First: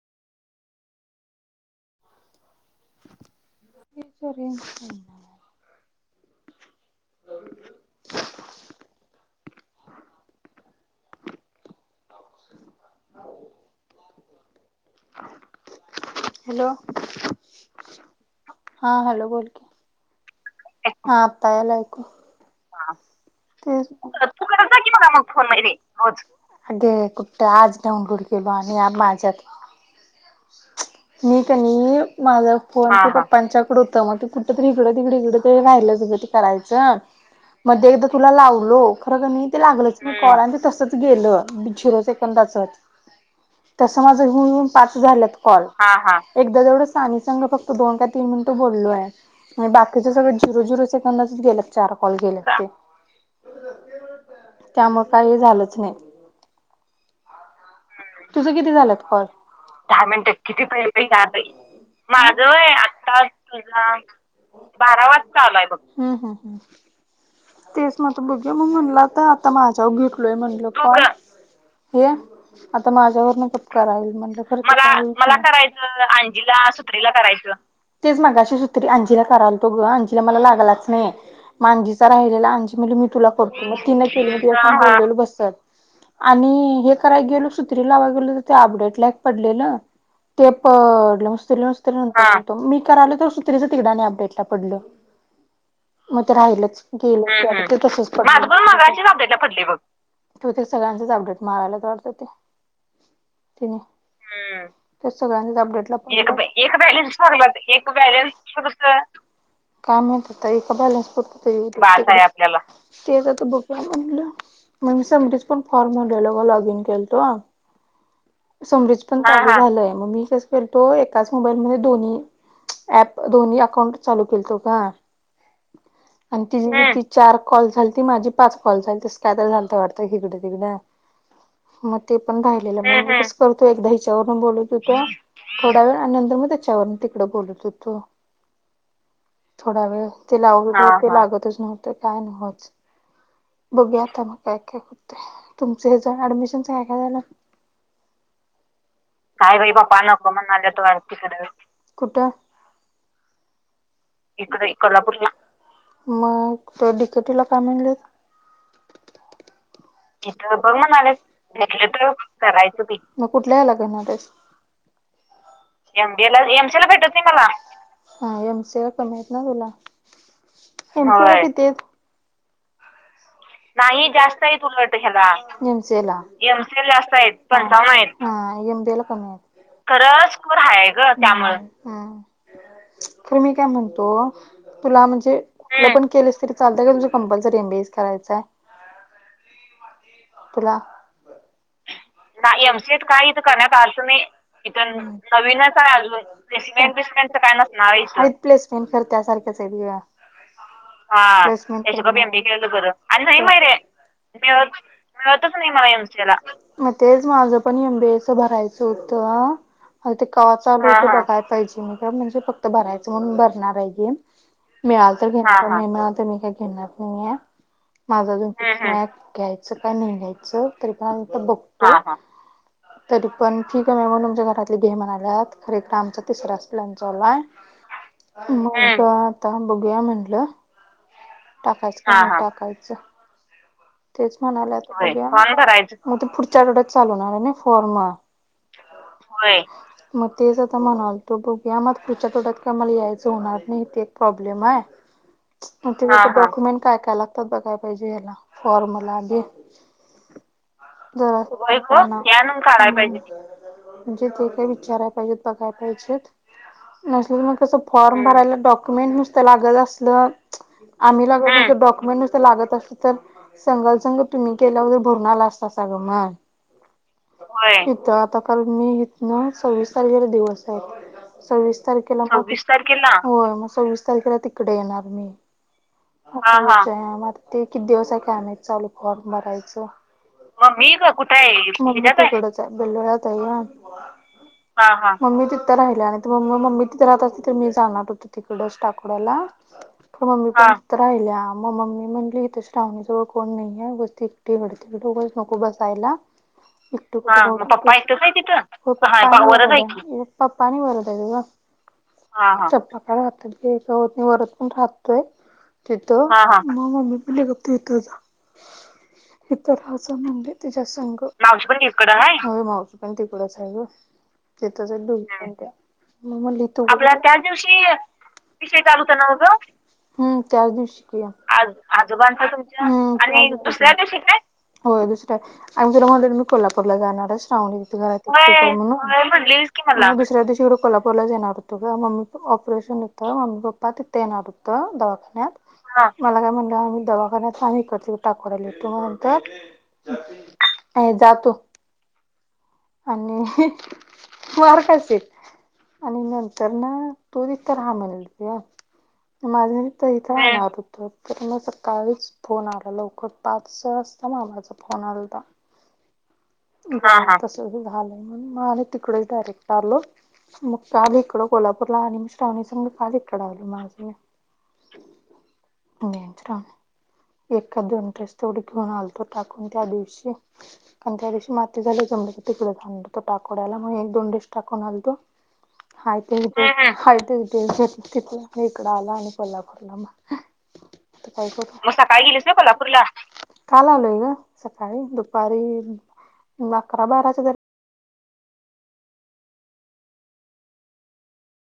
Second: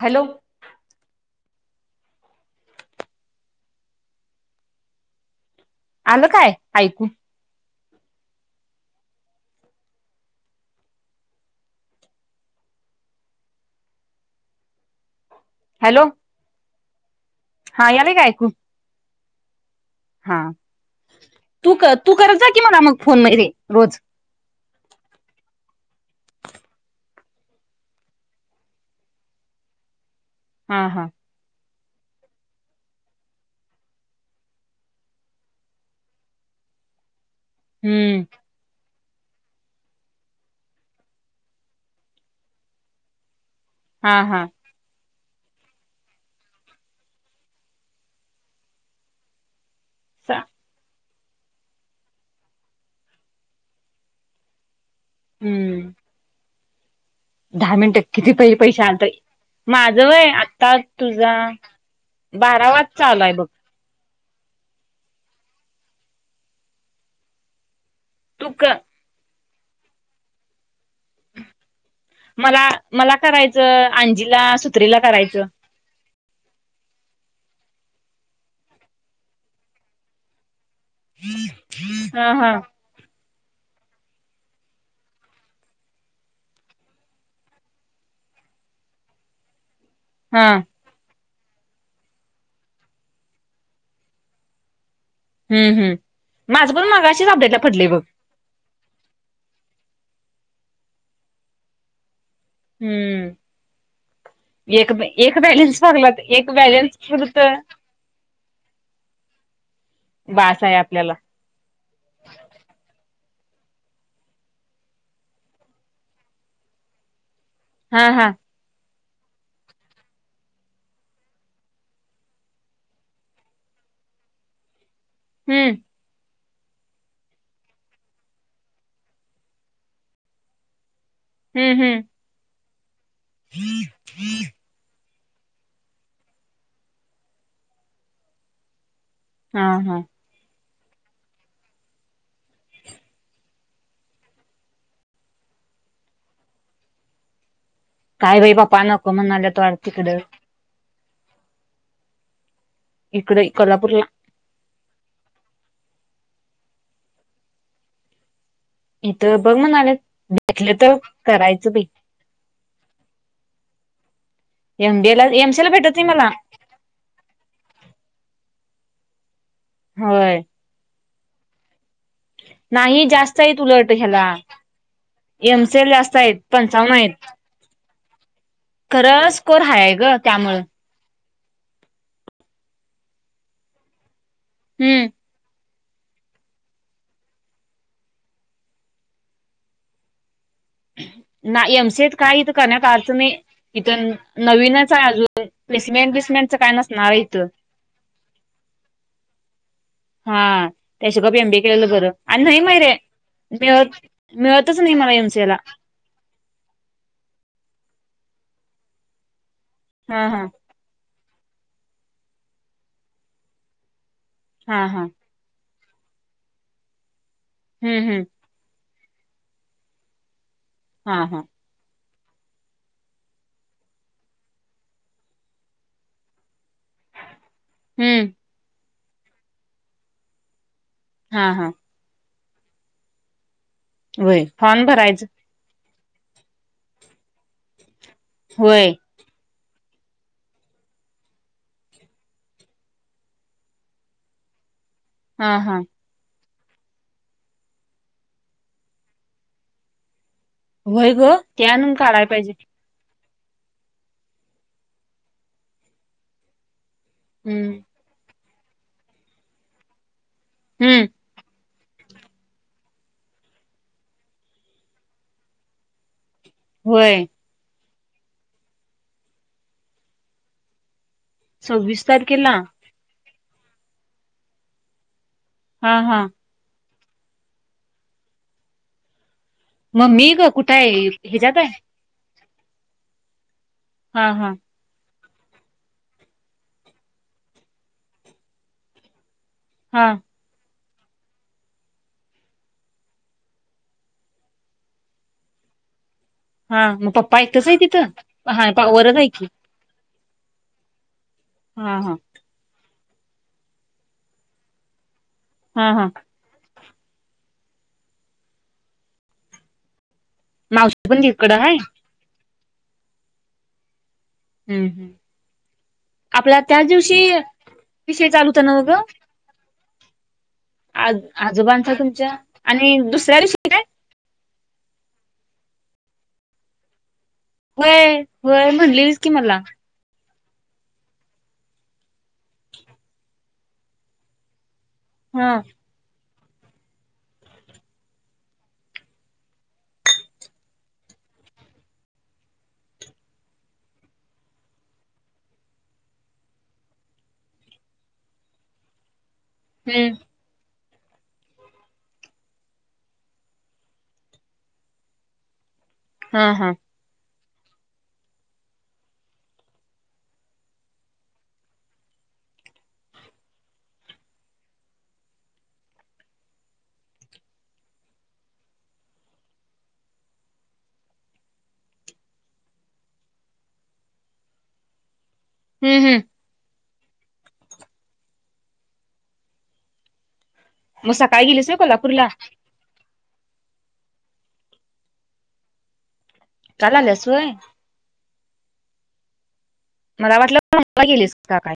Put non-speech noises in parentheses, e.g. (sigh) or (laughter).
Hello (inaudible) आलं काय ऐकू (inaudible) (inaudible) हॅलो हॅलो हा याला काय ऐकू हा हॅलो बोल हा हातायला तू कर आहेऐको तू करत जा की मला मग फोन मध्ये तू रोज क क म मग फोन र तर आज डाउनलोड केल आणि माझ्यात हा हा मी माझा फोन पप्पांच्याकडे होतं मग ते कुठ तरी इकड तिकडे इकडे ते राहिलं ज ते करायचं मध्ये एकदा हम्म तुला लावलोक खरं मी ते लागलंच मी कॉल आणि ते तसच गेलं बी झिरोज एकंदाचच तस हा माझ हन हा हन पाच झालं जव फ दो का त मिन बलो बाकी जिरोजुरो सेकंदचच गेलत चार कॉल गेलत ते त्यामुळे काही झालंच हम्म नाही दहा मिनटं किती तुझं पहि पैसे झाल्यात आणतय कॉल? दहा माझंय मिनिटं किती आत्ता पै पै गा तुझा बाई. माझं बारा वाज चालूय बघ बारा वाजता आलाय बघ तेच मत तू बघे मग क म्हणलं आता आता माझ्यावर घेटलोय म्हणल का हे मला आता मला माझ्यावर नकच करायचं करायल म्हण अंजीला सुत्रीला मला करायचं आंजीला सुत्रीला करायचं तेच माग अशी सुत्री अंजीला करायला तो ग आंजीला मला लागलाच नाही मजी हि हा हा म्ह मी तुला करतो ती के बसत आणि हे करायला गेलो सुत्री लावाय गेलो तर ते अपडेट लायक पडलेलं हा तेपत ततो मी करालो तर सुत्रीच तिडाने अपडेटला पडल हम्म हम् माझं पण मागा तरसच डेटड ब तू ते सगळ्यांचेच अपडेट मारायलाचडत ते तिने हम्म एक त्या एक सगळ्यांनीच बॅलन्स अपडेटला वागलात एक बॅलन्स फरत भरला काम येत होता एका बॅलन्स पत ते ब सम पण फॉर् लॉगन खल्तो हा हा पण झाय मग मी कस करतो एकाच मोबाईल म दोन् ऍप दोन्ही अकाउंट चालू केतो का हम्म आणि ति ती चार कॉल झाली ती माझी पाच कॉल झाली तस काय तर झालत वाटत किकडं तिकडं. हम्म हम्म मग ते पण राहिलेलं मस करतो एकदा हिच्यावरून बोलत होत थोडा वेळ नंतर मग त्याच्यावरून तिकडं बोलत होतो. हा थोडा हा वेळ ते लावी लागतच नव्हत काय नवच बघू आता मग काय काय होते तुमचे जर ऍडमिशनच आहे का झालं? काय बाई बाप्पा नको काय म्हणाल्यात बाई वाट पपा तिकडं नको म्हनाल्यात. कुठ? इकडे कोल्हापूरला. पू मग ते डीकेटीला काय म्हणले? इथ बघ म तिथ बघ म्हणाले भेटले तर करायचं मग कुठल्या मेला घेनार आहे? एमबीए ला एमसीए ला भेटत नाही एमी मला एमसी ला भेटत नाही मला. सेवा कमी आहेत ना. होय एमसीए किती आहे? नाही जास्त. आहेत उलट नाही ह्याला जास्त आहेत उलटत ह्यालाम एम एमसीए सी ला एल जास्त आहेत पंचावन्न जास्त आहेत पंचावन आहेत. हा एम बी ला खरं कमी य स्कोर हाय ग खरं स्कोर त्यामुळं हाय ग, तर मी काय म्हणतो हम्म तुला म्हणजे. पण केलेस तरी चालं का तुम कंपल्सरी एमबीएस करायंय. तुला ना एमसीएत काय इथं नाही करण्यात एमसीएत अर्थ नाही कायथ करण्यात आर्थ इथं नाही इथ नवीनच आहे अजून नवीनय प्लेसमेंट बिसमेंटच काय ्म नसणार आहे इथं रिप्लेसमेंट कर त्यासारख्याच आहेत ब हा त्याशिवाय गप हा एमबीए केलेलं बरं त्याच्याबाब एमबी आणि नाही केलेलं माहि बरं रे आणि नाही मयुरे- मिळत नाही मला एमसीए मिळतच ला नाही मा एम मग तेच माझ पण एम बी भरायच होत. हा हा कवा चालू होते काय माहित. जे मी म्हणजे फक्त भरायच म्हणून भरणार आहे घे हा हा मिळाल तर घे नाही मिळालं तर मी काय काही घेणार नाहीय. हम्म हम्म माझा अजून घ्यायचं का नाही घ्यायचं तरी पण हा आ आ हा बघतो. तरी पण ठीक आहे म मग तुमच्या घरातले घे म्हणाल्यात खरे तर आमचा तिसरा असतो. लाय हम्म मग आता बघूया म्हटलं. हा हा टाकायचं का नाही टाकायचं. तेच व्हय म्हणाले फॉर्म भरायचं आता मग पुढच्या आठवड्यात चालून ना फॉर्म. व्हय होय मग तेच आता म्हणाल तो बघूया मग पुढच्या आठवड्यात क मला यायचं होणार नाही ते एक प्रॉब्लेम आहे. हा हा ते डक्युमेंट काय काय लागतात बघ काय पाहिजे याला फॉर्म लागे व्हय क ग ते आणून काढाय पाहिजे जनून काढायला पाहिजे. म्हणजे ते काय विचाराय पाहिजेत बघाय पाहिजेत. नसलं तर मग हम्म कसं फॉर्म भरायला डॉक्युमेंट नुसतं लागत असलं. हम्म आम्ही (unintelligible) डॉक्युमेंट नुस तं लागत असू तर संगल संंग तुम्ही केल्यावर भरणाला असता सागं म होय. इथं आता काल मी इथना सव्वीस सालगिरा दिवस आहे. सव्वीस तारखेला होय मग सव्वीस तारखेला तिकडे येणार मी. हा हा म ते किती दिवस आहे काय माहित चालू कर बरायचा मग मी ग कुठं मम्मी आहे ह्याच्यात आहे तिकडचं आहे बोललेला तेव्हा हा हा. मम्मी तिथं राहिल्या आणि त म मम्मी तिथं राहत असते तर मी जाणार होती तिकडच टाकोड्याला. हा मम्मी तिथं राहिल्या मग मम्मी म्हंटली इथं श्रावणीजवळ कोण नाहीे आहे वस्ती (unintelligible) नको बसायला हा (unintelligible) मग एकटच आहे पप्पा तिथं हा पा वरच आहे आणि की वरद हायत ग, हा हा च पप्पा राहतात असं होत नाय वरद पण राह तोय हा हा तिथं मग मम्मी बोलली गप तिथं जा इथं रा समन्दे तिच्या मावशी पण संग तिकडं हाय होय मावशी पण तिकडच हाय ग हम्म तिथच हाईत हम्म दोघी पण त्या मग आपला म्हणली तू त्याच दिवशी विषय चालू होता विषय नव्ह चालूच हो ना ग, हम्म त्याच दिवशी आ की या आज आजोबांचा तुमच्या आजोबांचा तुमच्या आणि दुसऱ्या आणि दिवशी काय दुसऱ्या दिवशी काय होय दुसऱ्या आहे (unintelligible) मी कोल्हापूरला जाणार आहेस. श्रावणी च्या होय घरातले होय म्हणलेलीस की मला (unintelligible) दुसऱ्या दिवशी इकडे कोल्हापूला च येणार होतो ग मम्मी प ऑपरेशन होते मम्मी पप्पा तिथे येणार हो तं हा दवाखान्यात मला काय म्हणलं आम्ही दवाखान्यात हाय इकडच्या टाकवड्याला येतो म नंतर ऐ जा तू आणि मार खाशील आणि नंतर न तू तिथं रहा म्हणत्या माझं नित्त हम्म इथं राहत हो तर मग सकाळीच फोन आला लवकर पाच सहा वाजता मामा चा फोन आलता. हा हा. तरी झालंय म्हणून म आम्ही तिकडच डायरेक्ट आलो मग त्या बी इकडं कोल्हापूरला आणि मी श्रा वणी संग काल इकडं आलो माझं मी (unintelligible) मी आणि श्रावणी. एका दोन ड्रेस तेवढे घेऊन आलतो टाकून त्या दिवशी कारण त्या दिवशी माती झाली (unintelligible) तिकडं घेऊन आलतो टाकोवड्याला मग एक दोन ड्रेस टाकून आलतो हम्म हम्म हाय तेवढं हाय त्याच ड्रेस वर तिथून मग इकडं आल आणि कोल्हापूरला मग मग सकाळी गेलीस होय म सकाळी कोल्हापूरला गेलीस ना कोल्हापूरला? काल आलोय ग सकाळी दुपारी मग काल अकरा आल्यास बाराच्या होय दर मला वाटलं (inaudible) गेलीस का काय?